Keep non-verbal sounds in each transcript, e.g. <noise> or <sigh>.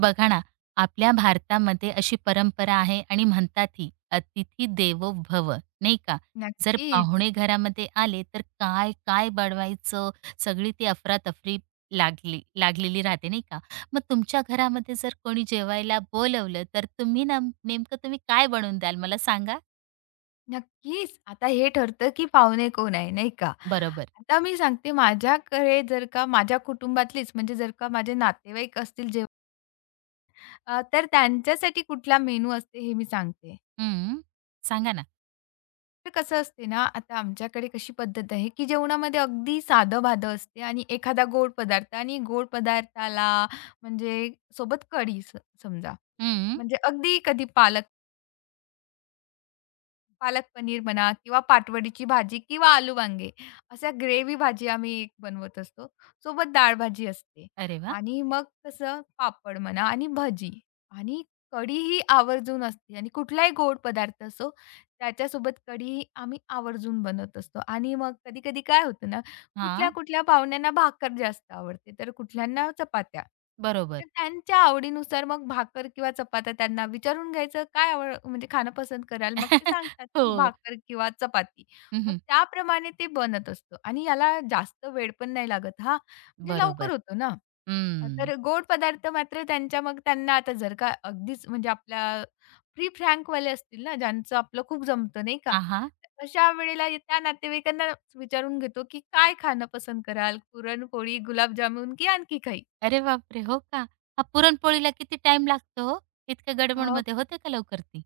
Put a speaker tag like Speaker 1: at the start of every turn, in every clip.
Speaker 1: बघा ना, आपल्या भारतामध्ये अशी परंपरा आहे आणि म्हणतात ही, "अतिथी देवो भव." नाही का? जर
Speaker 2: नक्कीच,
Speaker 1: पाहुणे घरामध्ये आले, तर काय-काय बनवायचं, सगळी ती अफरातफरी लागलेली राहते, नाही का? मग तुमच्या घरामध्ये जर कोणी जेवायला बोलवलं, तर तुम्ही नम नेमकं तुम्ही काय बनवून द्याल मला सांगा?
Speaker 2: आता हे ठरतं, की पाहुणे कोण आहे, नाही का?
Speaker 1: बरोबर.
Speaker 2: आता मी सांगते माझ्याकडे जर का माझ्या कुटुंबातलीच म्हणजे जर का माझे नातेवाईक असतील जे तर त्यांच्यासाठी कुठला मेनू असते हे मी सांगते.
Speaker 1: हं. सांगा ना.
Speaker 2: तर कसं असते ना, आता आमच्याकडे कशी पद्धत आहे, की जेवणामध्ये अगदी साधं-बाधं असते आणि एखादा गोड पदार्थ आणि गोड पदार्थाला म्हणजे सोबत कढी समजा.
Speaker 1: हं.
Speaker 2: म्हणजे अगदी कधी पालक पालक पनीर म्हणा किंवा पाटवडीची भाजी किंवा आलू वांगे अशा ग्रेव्ही भाजी आम्ही बनवत असतो. सोबत डाळ भाजी असते
Speaker 1: अरे वाह!
Speaker 2: आणि मग कसं पापड म्हणा आणि भजी आणि कढी ही आवर्जून असते आणि कुठलाही गोड पदार्थ असो त्याच्यासोबत कढी ही आम्ही आवर्जून बनवत असतो आणि मग कधी-कधी काय होतं ना
Speaker 1: हां.
Speaker 2: कुठल्या-कुठल्या पाहुण्यांना भाकर जास्त आवडते, तर कुठल्यांना चपात्या.
Speaker 1: बरोबर.
Speaker 2: तर त्यांच्या आवडीनुसार मग भाकर किंवा चपात्या त्यांना विचारून घ्यायचं, "काय आवड म्हणजे खाणं पसंत कराल?" मग ते
Speaker 1: <laughs>
Speaker 2: सांगतात, की
Speaker 1: हो.
Speaker 2: भाकर किंवा चपाती. मग
Speaker 1: हं,
Speaker 2: त्याप्रमाणे ते बनत असतं आणि याला जास्त वेळ पण नाही लागत हां, म्हणजे
Speaker 1: बरोबर.
Speaker 2: लवकर होतो ना.
Speaker 1: हं.
Speaker 2: तर गोड पदार्थ मात्र त्यांच्या मग त्यांना आता जर का अगदीच म्हणजे आपल्या प्री वाले असतील ना, ज्यांचं आपलं खूप जमतं नाही का?
Speaker 1: हां,
Speaker 2: तर अशा वेळेला त्या नातेवाईकांना विचारून घेतो, की काय खाणं पसंत कराल? पुरणपोळी, गुलाबजामुन की आणखी काही?
Speaker 1: अरे बापरे! हो का? हा पुरणपोळीला किती टाइम लागतो हो? इतक्या
Speaker 2: अ,
Speaker 1: गडबडमध्ये होते का लवकर ती?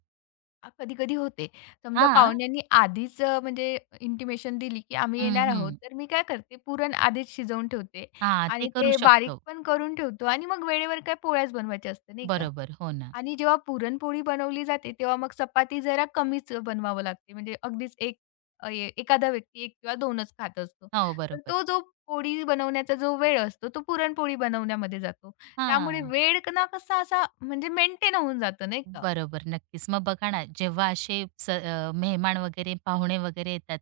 Speaker 2: कधी-कधी होते. समजा
Speaker 1: हां.
Speaker 2: पाहुण्यांनी आधीच म्हणजे इंटिमेशन दिली, की आम्ही
Speaker 1: हं,
Speaker 2: येणार आहोत.
Speaker 1: हं.
Speaker 2: तर मी काय करते पुरण आधीच शिजवून ठेवते
Speaker 1: हां, ते
Speaker 2: आणि
Speaker 1: करू
Speaker 2: ते बारीक
Speaker 1: शकतो.
Speaker 2: पण करून ठेवतो आणि मग वेळेवर काय पोळ्याच बनवायच्या असतात नाही का?
Speaker 1: बरोबर. हो ना.
Speaker 2: आणि जेव्हा पुरणपोळी बनवली जाते, तेव्हा मग चपाती जरा कमीच बनवावं लागते. म्हणजे अगदीच एक एखादा व्यक्ती 1 किंवा 2च खात असतो.
Speaker 1: हो,
Speaker 2: तर
Speaker 1: बरोबर.
Speaker 2: तो जो पोळी बनवण्याचा जो वेळ असतो, तो पुरणपोळी बनवण्यामध्ये जातो. त्यामुळे
Speaker 1: हां.
Speaker 2: वेळ क- ना कसा असा म्हणजे मेंटेन होऊन जातो नाही का?
Speaker 1: बरोबर, नक्कीच. मग बघा ना, जेव्हा मेहमान वगैरे, पाहुणे वगैरे येतात,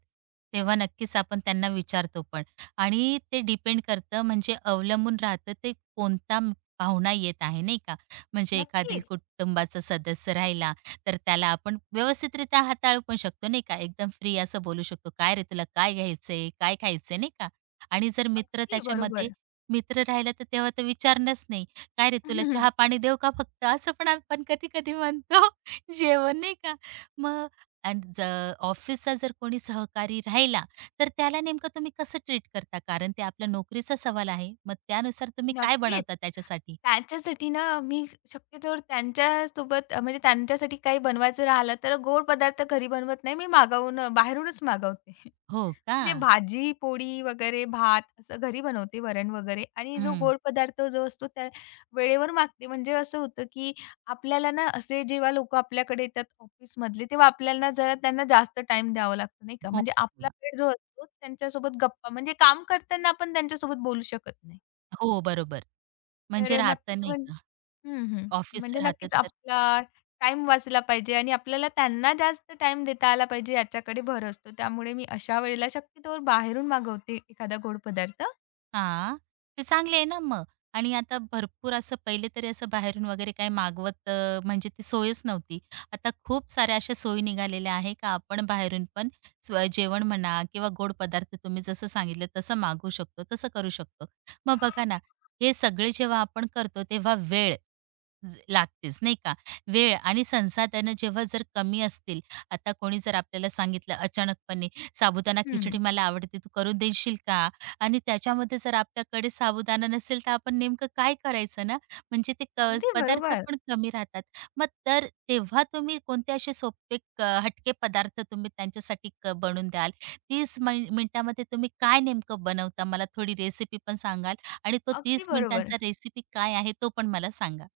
Speaker 1: तेव्हा नक्कीच आपण त्यांना विचारतो पण आणि ते डिपेंड करतं म्हणजे अवलंबून राहतं ते पाहुणा येत आहे, नाही का? म्हणजे एखादी
Speaker 2: नक्कीच.
Speaker 1: कुटुंबाचा सदस्य राहिला, तर त्याला आपण व्यवस्थितरित्या हाताळू पण शकतो, नाही का? एकदम फ्री असं बोलू शकतो, "काय रे, तुला काय घ्यायचंय? काय खायचंय?" नाही का? आणि जर मित्र
Speaker 2: अगदी
Speaker 1: त्याच्यामध्ये
Speaker 2: बरोबर.
Speaker 1: मित्र राहिला, तर तेव्हा तर विचारणंच नाही. काय रे तुला
Speaker 2: <laughs>
Speaker 1: चहा-पाणी देऊ का फक्त? असं पण आपण कधी-कधी म्हणतो. <laughs> जेवण नाही का? मग आणि ज ऑफिसचा जर कोणी सहकारी राहिला, तर त्याला नेमकं तुम्ही कसं ट्रीट करता? कारण ते आपल्या नोकरीचा सवाल आहे. मग त्यानुसार तुम्ही काय
Speaker 2: नक्कीच.
Speaker 1: बनवता त्याच्यासाठी?
Speaker 2: त्याच्यासाठी ना मी शक्यतोवर त्यांच्यासोबत म्हणजे त्यांच्यासाठी काही बनवायचं राहिलं तर गोड पदार्थ घरी बनवत नाही. मी मागवून बाहेरूनच मागवते. <laughs>
Speaker 1: हो का?
Speaker 2: म्हणजे भाजी, पोळी वगैरे, भात असं घरी बनवते वरण वगैरे आणि जो
Speaker 1: हं.
Speaker 2: गोड पदार्थ जो असतो त्या वेळेवर मागते. म्हणजे असं होतं, की आपल्याला ना असे जेव्हा लोकं आपल्याकडे येतात ऑफिसमधले, तेव्हा आपल्याला ना जरा त्यांना जास्त टाईम द्यावा लागतो नाही का.
Speaker 1: हो.
Speaker 2: म्हणजे आपला वेळ जो असतो त्यांच्यासोबत गप्पा म्हणजे काम करताना आपण त्यांच्यासोबत बोलू शकत नाही.
Speaker 1: हो, बरोबर. म्हणजे
Speaker 2: तर नक्कीच
Speaker 1: राहतं नाही
Speaker 2: म्हण
Speaker 1: का?
Speaker 2: हं, हं.
Speaker 1: ऑफिसचं
Speaker 2: म्हणजे
Speaker 1: राहतं
Speaker 2: नक्कीच
Speaker 1: तर
Speaker 2: आपला टाईम वाचला पाहिजे आणि आपल्याला त्यांना जास्त टाईम देता आला पाहिजे याच्याकडे भर असतो. त्यामुळे मी अशा वेळेला शक्यतोवर बाहेरून मागवते एखादा गोड पदार्थ.
Speaker 1: हां, ते चांगले आहे ना मग. आणि आता भरपूर असं पहिले तरी असं बाहेरून वगैरे काही म्हणजे ती सोयच नव्हती. आता खूप साऱ्या अशा सोयी निघालेल्या आहे का आपण बाहेरून पण जेवण म्हणा किंवा गोड पदार्थ तुम्ही जसं सांगितलं तसं मागवू शकतो, तसं करू शकतो. मग बघा ना, हे सगळे जेव्हा आपण करतो तेव्हा वेळ लागतेच नाही का? वेळ आणि संसाधनं जेव्हा जर कमी असतील, आता कोणी जर आपल्याला सांगितलं अचानकपणे, "साबुदाणा खिचडी
Speaker 2: हं.
Speaker 1: मला आवडते, तू करून देशील का?" आणि त्याच्यामध्ये जर आपल्याकडे साबुदाणा नसेल, तर आपण नेमकं काय करायचं ना? म्हणजे ते क
Speaker 2: अगदी
Speaker 1: पदार्थ
Speaker 2: बरोबर,
Speaker 1: पण कमी राहतात. मग तर तेव्हा तुम्ही कोणते असे सोपे क हटके पदार्थ तुम्ही त्यांच्यासाठी बनवून द्याल? 30 मिनिटामध्ये तुम्ही काय नेमकं बनवता? मला थोडी रेसिपी पण सांगाल आणि तो
Speaker 2: अगदी
Speaker 1: 30
Speaker 2: बरोबर.
Speaker 1: मिनिटांचा रेसिपी काय आहे, तो पण मला सांगा?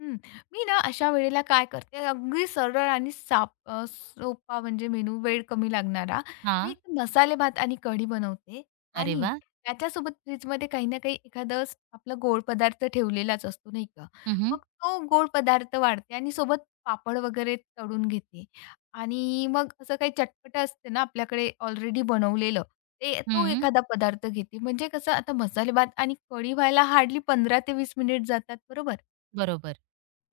Speaker 2: हं. मी ना अशा वेळेला काय करते, अगदी सरळ आणि सोपा म्हणजे मेनू, वेळ कमी लागणारा. मी
Speaker 1: हां.
Speaker 2: एक मसाले भात आणि कढी बनवते
Speaker 1: अरे
Speaker 2: आणि
Speaker 1: वाह!
Speaker 2: त्याच्यासोबत फ्रिजमध्ये काही ना काही एखादं आपला गोड पदार्थ ठेवलेलाच असतो, नाही का?
Speaker 1: हं, हं.
Speaker 2: मग तो गोड पदार्थ वाढते आणि सोबत पापड वगैरे तळून घेते आणि मग असं काही चटपटं असते ना आपल्याकडे ऑलरेडी बनवलेलं, ते तो एखादा पदार्थ घेते. म्हणजे कसं आता मसाले भात आणि कढी व्हायला हार्डली 15 ते 20 मिनिट जातात, बरोबर?
Speaker 1: बरोबर.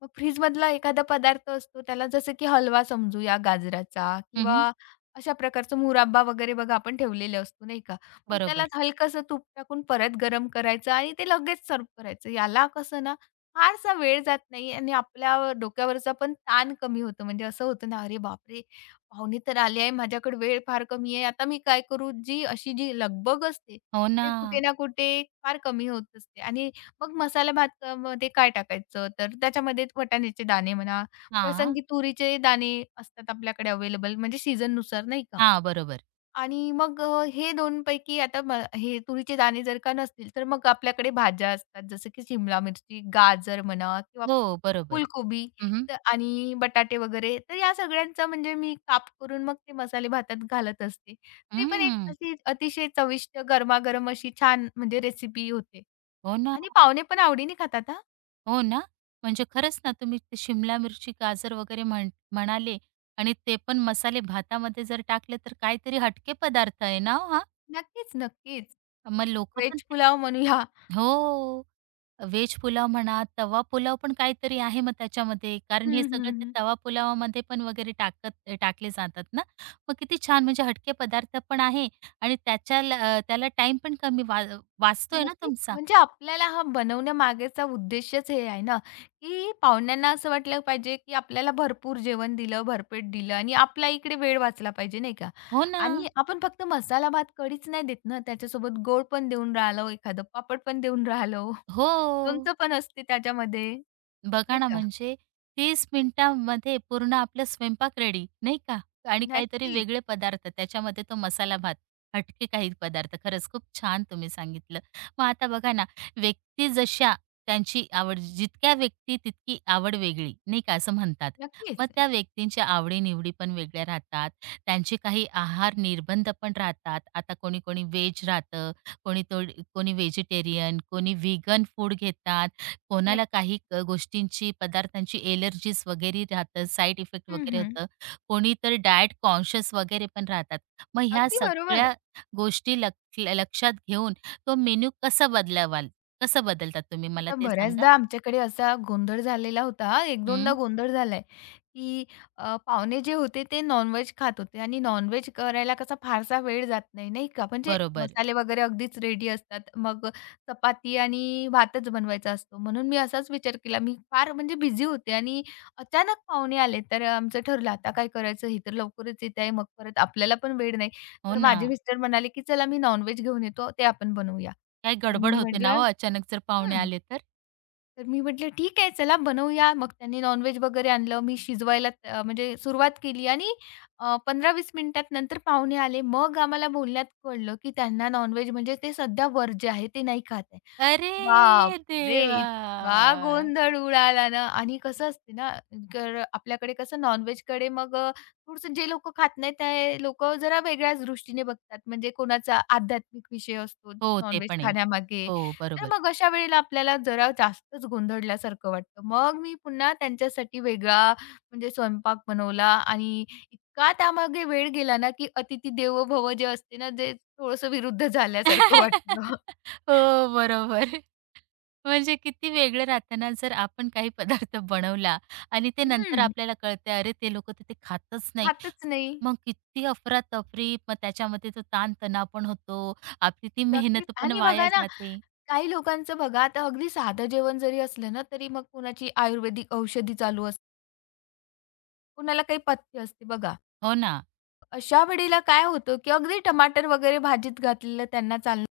Speaker 2: मग फ्रीजमधला एखादा पदार्थ असतो त्याला जसं की हलवा समजूया गाजराचा
Speaker 1: हं, हं.
Speaker 2: किंवा अशा प्रकारचा मुराब्बा वगैरे बघा आपण ठेवलेला असतो नाही का? मग त्याला
Speaker 1: बरोबर.
Speaker 2: हलकंसं तूप टाकून परत गरम करायचं आणि ते लगेच सर्व्ह करायचं. याला कसं ना फारसा वेळ जात नाही आणि आपल्या डोक्यावरचा पण ताण कमी होतो. म्हणजे असं होतं ना, "अरे बापरे! पाहुणे तर आले आहे. माझ्याकडे वेळ फार कमी आहे. आता मी काय करू?" जी अशी जी लगबग असते,
Speaker 1: हो ना.
Speaker 2: ते कुठे ना कुठे फार कमी होत असते आणि मग मसाला भात मध्ये काय टाकायचं? तर त्याच्यामध्ये वाटाण्याचे दाणे म्हणा,
Speaker 1: हां.
Speaker 2: प्रसंगी तुरीचे दाणे असतात आपल्याकडे अवेलेबल म्हणजे सीझननुसार नाही का?
Speaker 1: हां, बरोबर.
Speaker 2: आणि मग हे दोन पैकी आता म हे तुरीचे दाणे जर का नसतील, तर मग आपल्याकडे भाज्या असतात जसं की शिमला मिरची, गाजर म्हणा किंवा
Speaker 1: हो, बरोबर.
Speaker 2: फुलकोबी
Speaker 1: हं, हं.
Speaker 2: आणि बटाटे वगैरे. तर या सगळ्यांचा म्हणजे मी काप करून मग ते मसाले भातात घालत असते. ते पण एक अशी अतिशय चविष्ट गरमागरम अशी छान म्हणजे रेसिपी होते
Speaker 1: हो ना,
Speaker 2: आणि पाहुणे पण आवडीने खातात हां.
Speaker 1: हो ना. म्हणजे खरंच ना, तुम्ही ते शिमला मिरची, गाजर वगैरे म्हणाले आणि ते पण मसाले भातामध्ये जर टाकले, तर काहीतरी हटके पदार्थ आहे ना हो हा.
Speaker 2: नक्कीच,
Speaker 1: मग लोकं पण
Speaker 2: व्हेज
Speaker 1: ते
Speaker 2: पुलाव म्हणूया.
Speaker 1: हो. व्हेज पुलाव म्हणा, तवा पुलाव पण काहीतरी आहे मग त्याच्यामध्ये. कारण
Speaker 2: हं,
Speaker 1: हे
Speaker 2: हं,
Speaker 1: सगळं ते
Speaker 2: हं.
Speaker 1: तवा पुलावामध्ये पण वगैरे टाकले जातात ना. मग किती छान म्हणजे हटके पदार्थ पण आहे आणि त्याला टाईम पण कमी वाचतोय ना
Speaker 2: नक्कीच.
Speaker 1: तुमचा.
Speaker 2: म्हणजे आपल्याला हा बनवण्यामागेचा उद्देशच हे आहे ना, की पाहुण्यांना असं वाटलं पाहिजे, की आपल्याला भरपूर जेवण दिलं, भरपेट दिलं आणि आपला इकडे वेळ वाचला पाहिजे, नाही का?
Speaker 1: हो ना.
Speaker 2: आणि आपण फक्त मसाला भात, कढीच नाही देत ना, त्याच्यासोबत गोड पण देऊन राहिलो, एखादं पापड पण देऊन राहिलो.
Speaker 1: हो.
Speaker 2: लोणचं पण असते त्याच्यामध्ये,
Speaker 1: बघा
Speaker 2: नाही
Speaker 1: ना,
Speaker 2: का?
Speaker 1: म्हणजे 30 मिनिटामध्ये पूर्ण आपलं स्वयंपाक रेडी, नाही का? आणि काहीतरी
Speaker 2: नक्कीच,
Speaker 1: वेगळे पदार्थ त्याच्यामध्ये तो मसाला भात, हटके काही पदार्थ. खरंच खूप छान तुम्ही सांगितलं. मग आता बघा ना, व्यक्ती जशा त्यांची आवड जितक्या व्यक्ती तितकी आवड वेगळी, नाही का असं म्हणतात. मग
Speaker 2: नक्कीच.
Speaker 1: त्या व्यक्तींच्या आवडी पण वेगळ्या राहतात. त्यांचे काही आहार निर्बंध पण राहतात. आता कोणी-कोणी व्हेज राहतं, कोणी तो कोणी व्हेजिटेरियन, कोणी व्हीगन फूड घेतात, कोणाला
Speaker 2: नक्की
Speaker 1: काही गोष्टींची, पदार्थांची एलर्जीज वगैरे राहतं, साइड इफेक्ट
Speaker 2: हं,
Speaker 1: वगैरे
Speaker 2: हं.
Speaker 1: होतं. कोणी तर डायट कॉन्शियस वगैरे पण राहतात. मग ह्या
Speaker 2: अगदी बरोबर.
Speaker 1: सगळ्या गोष्टी लक्षात घेऊन तो मेन्यू कसा बदलावाल? कसं बदलतात तुम्ही मला
Speaker 2: तर
Speaker 1: ते सांगा?
Speaker 2: बऱ्याचदा आमच्याकडे असा गोंधळ झालेला होता, 1-2दा
Speaker 1: हं,
Speaker 2: गोंधळ झालाय, की पाहुणे जे होते ते नॉन खात होते आणि नॉन-व्हेज करायला कसा फारसा वेळ जात नाही, नाही का? म्हणजे
Speaker 1: बरोबर.
Speaker 2: मसाले वगैरे अगदीच रेडी असतात. मग चपाती आणि भातच बनवायचा असतो. म्हणून मी असाच विचार केला. मी फार म्हणजे बिझी होते आणि अचानक पाहुणे आले, तर आमचं ठरलं आता काय करायचं? हे तर लवकरच येत आहे, मग परत आपल्याला पण वेळ नाही.
Speaker 1: हो
Speaker 2: तर
Speaker 1: ना.
Speaker 2: माझे मिस्टर म्हणाले, की "चला मी नॉन घेऊन येतो, ते आपण बनवूया."
Speaker 1: काय
Speaker 2: तर
Speaker 1: गडबड
Speaker 2: मी
Speaker 1: होते ना हो
Speaker 2: म्हटलं,
Speaker 1: अचानक जर पाहुणे आले तर?
Speaker 2: तर मी म्हटलं, "ठीक आहे, चला बनवूया." मग त्यांनी नॉनव्हेज वगैरे आणलं. मी शिजवायला म्हणजे सुरुवात केली आणि 15-20 मिनिटात नंतर पाहुणे आले. मग आम्हाला बोलण्यात कळलं, की त्यांना नॉनव्हेज म्हणजे ते सध्या वर्ज्य आहे, ते नाही खात आहे.
Speaker 1: अरे
Speaker 2: बापरे!
Speaker 1: देवा!
Speaker 2: इतका गोंधळ उडाला ना आणि कसं असते ना, तर आपल्याकडे कसं नॉन कड़े मग थोडंसं जे लोकं खात नाहीत, ते लोकं जरा वेगळ्याच दृष्टीने बघतात. म्हणजे कोणाचा आध्यात्मिक विषय असतो
Speaker 1: हो, ते
Speaker 2: नॉन-व्हेज
Speaker 1: पण आहे.
Speaker 2: खाण्यामागे.
Speaker 1: हो,
Speaker 2: तर
Speaker 1: बरोबर.
Speaker 2: मग अशा वेळेला आपल्याला जरा जास्तच गोंधळल्यासारखं वाटतं. मग मी पुन्हा त्यांच्यासाठी वेगळा म्हणजे स्वयंपाक बनवला आणि इतका त्यामागे वेळ गेला ना, की "अतिथी देवो भव" जे असते ना, ते थोडंसं विरुद्ध झाल्यासारखं वाटलं.
Speaker 1: <laughs> हो,
Speaker 2: <laughs>
Speaker 1: बरोबर. म्हणजे किती वेगळं राहताना जर आपण काही पदार्थ बनवला आणि ते नंतर
Speaker 2: हं.
Speaker 1: आपल्याला कळतंय, अरे ते लोकं तर ते खातच नाही.
Speaker 2: खातच नाही.
Speaker 1: मग किती अफरातफरी, मग त्याच्यामध्ये तो ताणतणाव पण होतो. आपली ती
Speaker 2: नक्कीच
Speaker 1: मेहनत पण
Speaker 2: आणि
Speaker 1: वाया
Speaker 2: बघा ना,
Speaker 1: जाते.
Speaker 2: काही लोकांचं बघा आता अगदी साधं जेवण जरी असलं ना, तरी मग कुणाची आयुर्वेदिक औषधी चालू असते. कुणाला काही पथ्य असते बघा.
Speaker 1: हो ना.
Speaker 2: अशा वेळेला काय होतं, की अगदी टमाटर वगैरे भाजीत घातलेलं त्यांना चालतं.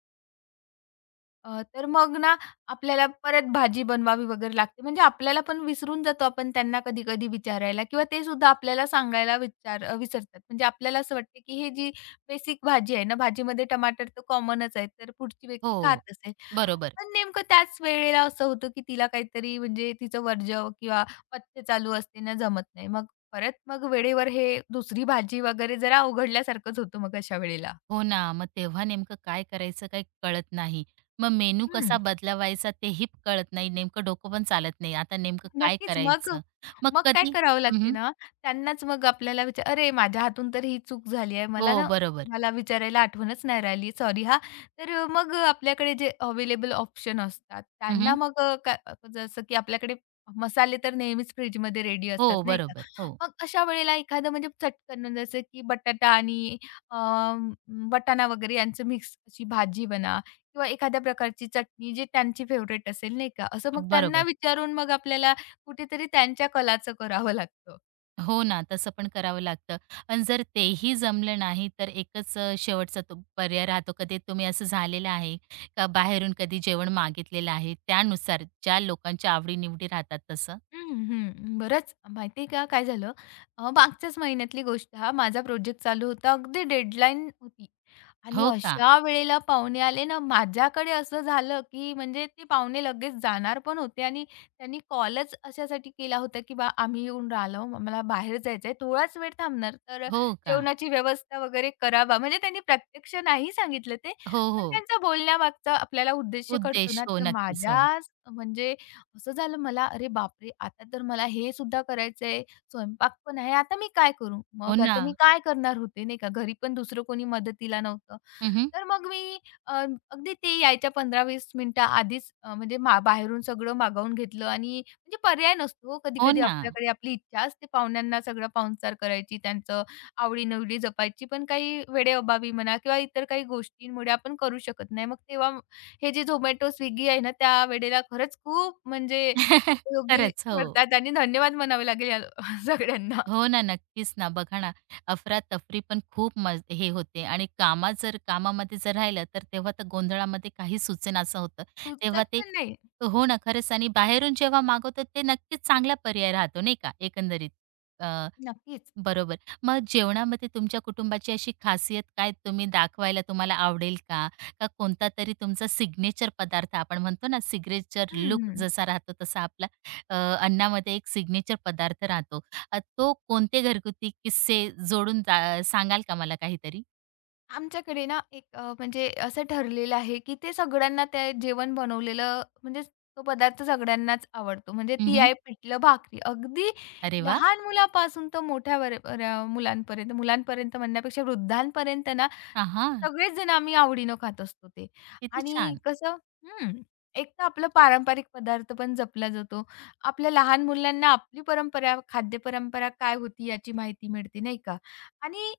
Speaker 2: अ, तर मग ना आपल्याला परत भाजी बनवावी वगैरे लागते. म्हणजे आपल्याला पण विसरून जातो आपण त्यांना कधी-कधी विचारायला किंवा ते सुद्धा आपल्याला सांगायला विसरतात. म्हणजे आपल्याला असं वाटतं, की हे जी बेसिक भाजी आहे ना, भाजीमध्ये टमाटर तर कॉमनच आहे, तर पुढची व्यक्ती
Speaker 1: हो.
Speaker 2: खात असेल.
Speaker 1: बरोबर.
Speaker 2: पण नेमकं त्याच वेळेला असं होतं, की तिला काहीतरी म्हणजे तिचं वर्ज्य किंवा पथ्य चालू असते ना, जमत नाही. मग परत मग वेळेवर हे दुसरी भाजी वगैरे जरा अवघडल्यासारखंच होतं मग अशा वेळेला.
Speaker 1: हो ना. मग तेव्हा नेमकं काय करायचं काही कळत नाही. मग मेनू कसा
Speaker 2: हं.
Speaker 1: बदलवायचा तेही कळत नाही. नेमकं डोकं पण चालत नाही. आता नेमकं काय
Speaker 2: नक्कीच. मग
Speaker 1: करायचं? मग
Speaker 2: मग काय
Speaker 1: कधी
Speaker 2: करावं लागते
Speaker 1: हं,
Speaker 2: ना, त्यांनाच मग आपल्याला विचार "अरे, माझ्या हातून तर ही चूक झाली आहे.
Speaker 1: हो,
Speaker 2: मला ना
Speaker 1: बरोबर.
Speaker 2: तुम्हाला विचारायला आठवणच नाही राहिली. सॉरी हां." तर मग आपल्याकडे जे अवेलेबल ऑप्शन असतात त्यांना
Speaker 1: हं,
Speaker 2: मग का जसं की आपल्याकडे मसाले तर नेहमीच फ्रिजमध्ये रेडी
Speaker 1: हो,
Speaker 2: असतात, नाही का?
Speaker 1: बरोबर. हो.
Speaker 2: मग अशा वेळेला एखादं म्हणजे चटकन जसं की बटाटा आणि अ, वाटाणा वगैरे यांचं मिक्स अशी भाजी बनवा किंवा एखाद्या प्रकारची चटणी जी त्यांची फेव्हरेट असेल, नाही का? असं मग त्यांना
Speaker 1: बरोबर.
Speaker 2: विचारून मग आपल्याला कुठेतरी त्यांच्या कलाचं करावं लागतं.
Speaker 1: हो ना, तसं पण करावं लागतं. पण जर तेही जमलं नाही, तर शेवटचा तो पर्याय राहतो. कधी तुम्ही असं झालेलं आहे का बाहेरून कधी जेवण मागितलेलं आहे, त्यानुसार ज्या लोकांच्या आवडी-निवडी राहतात तसं?
Speaker 2: हं, हं. बरंच माहिती आहे का काय झालं मागच्याच महिन्यातली गोष्ट हां, माझा प्रोजेक्ट चालू होता. अगदी डेडलाईन होती आणि
Speaker 1: हो का?
Speaker 2: अशा वेळेला पाहुणे आले ना, माझ्याकडे असं झालं, की म्हणजे ते पाहुणे लगेच जाणार पण होते आणि त्यांनी कॉलच अशासाठी केला होता, की आम्ही येऊन राहिलो, आम्हाला बाहेर जायचं आहे, थोडाच वेळ थांबणार, तर
Speaker 1: हो का?
Speaker 2: जेवणाची व्यवस्था वगैरे करा म्हणजे त्यांनी प्रत्यक्ष नाही सांगितलं ते,
Speaker 1: हो,
Speaker 2: पण
Speaker 1: हो.
Speaker 2: त्यांचा बोलण्यामागचा आपल्याला उद्देश कळतो
Speaker 1: उद्देश.
Speaker 2: ना.
Speaker 1: हो,
Speaker 2: तर
Speaker 1: नक्कीच. हो.
Speaker 2: माझ्या म्हणजे असं झालं मला, "अरे बापरे! आता तर मला हे सुद्धा करायचंय, स्वयंपाक पण आहे, आता मी काय करू?"
Speaker 1: हो
Speaker 2: मग
Speaker 1: ना.
Speaker 2: आता मी काय करणार होते, नाही का? घरी पण दुसरं कोणी मदतीला नव्हतं.
Speaker 1: हं,
Speaker 2: तर मग मी अ, अगदी ते यायच्या 15-20 मिनिटं आधीच अ, म्हणजे मा बाहेरून सगळं मागवून घेतलं आणि म्हणजे पर्याय नसतो हो,
Speaker 1: हो
Speaker 2: कधी-कधी
Speaker 1: ना.
Speaker 2: आपल्याकडे आपली इच्छा असते पाहुण्यांना सगळं पाहुणचार करायची, त्यांचं आवडी-निवडी जपायची, पण काही वेळेअभावी म्हणा किंवा इतर काही गोष्टींमुळे आपण करू शकत नाही. हे जे Zomato, Swiggy आहे ना, त्या वेळेला खरंच खूप म्हणजे
Speaker 1: <laughs>
Speaker 2: उपयोगी
Speaker 1: खरंच. हो.
Speaker 2: ठरतात आणि धन्यवाद म्हणावे लागेल या <laughs> सगळ्यांना.
Speaker 1: हो ना, नक्कीच ना. बघा ना, अफरा-तफरी पण खूप मज हे होते आणि कामात जर कामामध्ये जर राहिलं, तर तेव्हा तर गोंधळामध्ये काही सुचेनासं होतं. तेव्हा
Speaker 2: सुचत
Speaker 1: ते
Speaker 2: पण नाही.
Speaker 1: हो ना, खरंच आणि बाहेरून जेव्हा मागवतो, ते नक्कीच चांगला पर्याय राहतो, नाही का, एकंदरीत. अ,
Speaker 2: नक्कीच.
Speaker 1: बरोबर. मग जेवणामध्ये तुमच्या कुटुंबाची अशी खासियत काय तुम्ही दाखवायला तुम्हाला आवडेल का? का कोणता तरी तुमचा सिग्नेचर पदार्थ आपण म्हणतो ना, सिग्नेचर लूक
Speaker 2: हं,
Speaker 1: जसा राहतो तसा आपला अन्नामध्ये एक सिग्नेचर पदार्थ राहतो. तो कोणते घरगुती किस्से जोडून सांगाल का मला काहीतरी?
Speaker 2: आमच्याकडे ना एक म्हणजे असं ठरलेलं आहे, की ते सगळ्यांना ते जेवण बनवलेलं म्हणजे तो पदार्थ सगळ्यांनाच आवडतो. म्हणजे ती
Speaker 1: हं,
Speaker 2: आहे पिठलं भाकरी. अगदी
Speaker 1: अरे वाह!
Speaker 2: लहान मुलापासून तर मुलांपर्यंत, मुलांपर्यंत म्हणण्यापेक्षा वृद्धांपर्यंत ना
Speaker 1: हां,
Speaker 2: सगळेच जण आम्ही आवडीनं खात असतो ते
Speaker 1: किती
Speaker 2: आणि
Speaker 1: छान.
Speaker 2: कसं हं, एक तर आपलं पारंपरिक पदार्थ पण जपला जातो. आपल्या लहान मुलांना आपली परंपरा, खाद्य परंपरा काय होती याची माहिती मिळते, नाही का? आणि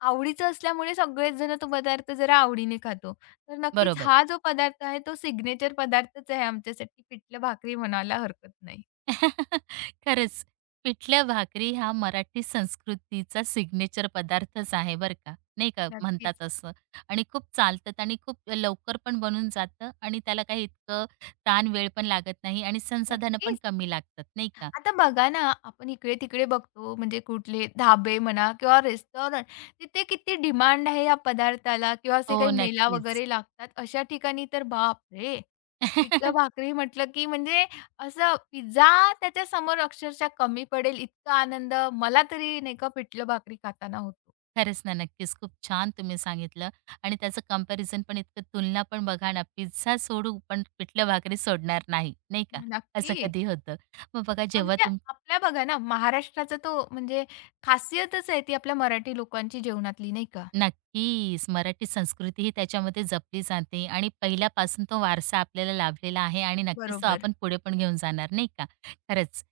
Speaker 2: आवडीचं असल्यामुळे सगळेच जण तो पदार्थ जरा आवडीने खातो. तर नक्कीच
Speaker 1: बरोबर.
Speaker 2: हा जो पदार्थ आहे तो सिग्नेचर पदार्थच आहे आमच्यासाठी. पिठलं भाकरी म्हणायला हरकत नाही.
Speaker 1: <laughs> खरंच पिठलं भाकरी हा मराठी संस्कृतीचा सिग्नेचर पदार्थच आहे बरं का, नाही का
Speaker 2: नक्कीच,
Speaker 1: म्हणतात असं आणि खूप चालतात आणि खूप लवकर पण बनून जातं आणि त्याला काही इतकं वेळ पण लागत नाही आणि संसाधनं पण
Speaker 2: नक्कीच.
Speaker 1: कमी लागतात नाही का?
Speaker 2: आता बघा ना, आपण इकडे-तिकडे बघतो म्हणजे कुठले धाबे म्हणा किंवा रेस्टॉरंट तिथे किती डिमांड आहे या पदार्थाला किंवा असे
Speaker 1: हो,
Speaker 2: काही मेला
Speaker 1: नक्कीच.
Speaker 2: वगैरे लागतात. अशा ठिकाणी तर बापरे!
Speaker 1: <laughs>
Speaker 2: पिठलं-भाकरी म्हटलं की म्हणजे असं पिझ्झा त्याच्यासमोर अक्षरशः कमी पडेल इतका आनंद मला तरी नाही का पिठलं-भाकरी खाताना होतो.
Speaker 1: खरंच ना, नक्कीच. खूप छान तुम्ही सांगितलं आणि त्याचं कंपॅरिझन पण इतकं तुलना पण बघा ना, पिझ्झा सोडू पण पिठलं भाकरी सोडणार नाही, नाही का? असं कधी
Speaker 2: नक्कीच.
Speaker 1: होतं. मग बघा
Speaker 2: मग
Speaker 1: जेव्हा
Speaker 2: ते
Speaker 1: तुम
Speaker 2: आपल्या बघा ना महाराष्ट्राचा तो म्हणजे खासियतच आहे ती आपल्या मराठी लोकांची जेवणातली नाही का?
Speaker 1: नक्कीच. मराठी संस्कृती ही त्याच्यामध्ये जपली जाते आणि पहिल्यापासून तो वारसा आपल्याला लाभलेला आहे आणि नक्कीच तो
Speaker 2: बरोबर.
Speaker 1: आपण पुढे पण घेऊन जाणार, नाही का? खरंच,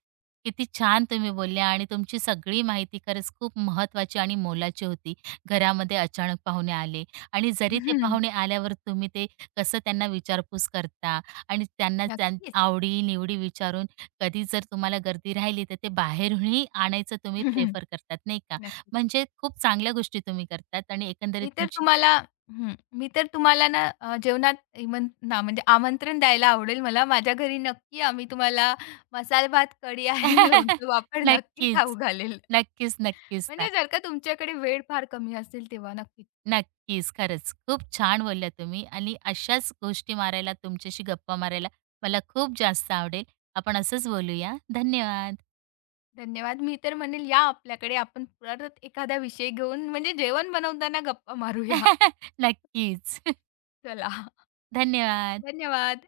Speaker 1: किती छान तुम्ही बोलल्या आणि तुमची सगळी माहिती खरंच खूप महत्त्वाची आणि मोलाची होती. घरामध्ये अचानक पाहुणे आले आणि जरी ते
Speaker 2: हं,
Speaker 1: पाहुणे आल्यावर तुम्ही ते कसं त्यांना विचारपूस करता आणि त्यांना
Speaker 2: नक्कीच.
Speaker 1: आवडी-निवडी विचारून कधी जर तुम्हाला गर्दी राहिली, तर ते बाहेरूनही आणायचं
Speaker 2: <laughs>
Speaker 1: तुम्ही
Speaker 2: हं, हं.
Speaker 1: प्रेफर करतात, नाही का?
Speaker 2: नक्कीच.
Speaker 1: म्हणजे खूप चांगल्या गोष्टी तुम्ही करतात आणि एकंदरीत
Speaker 2: मी तर
Speaker 1: तुमची
Speaker 2: तुम्हाला हं. मी तर तुम्हाला ना जेवणात इमं ना म्हणजे आमंत्रण द्यायला आवडेल मला. माझ्या घरी नक्की आम्ही तुम्हाला मसाला भात, कढी आणि <laughs>
Speaker 1: <laughs>
Speaker 2: लोणचं, पापड नक्की खाऊ
Speaker 1: नक्कीच,
Speaker 2: घालेल.
Speaker 1: नक्कीच ना.
Speaker 2: म्हणजे जर का तुमच्याकडे वेळ फार कमी असेल तेव्हा नक्कीच.
Speaker 1: नक्कीच, खरंच. खूप छान बोलल्या तुम्ही आणि अशाच गोष्टी मारायला, तुमच्याशी गप्पा मारायला मला खूप जास्त आवडेल. आपण असंच बोलूया. धन्यवाद.
Speaker 2: धन्यवाद. मी तर म्हणेल या आपल्याकडे. आपण परत एखादा विषय घेऊन म्हणजे जेवण बनवताना गप्पा मारूया.
Speaker 1: <laughs> नक्कीच. <laughs>
Speaker 2: चला.
Speaker 1: धन्यवाद.
Speaker 2: धन्यवाद.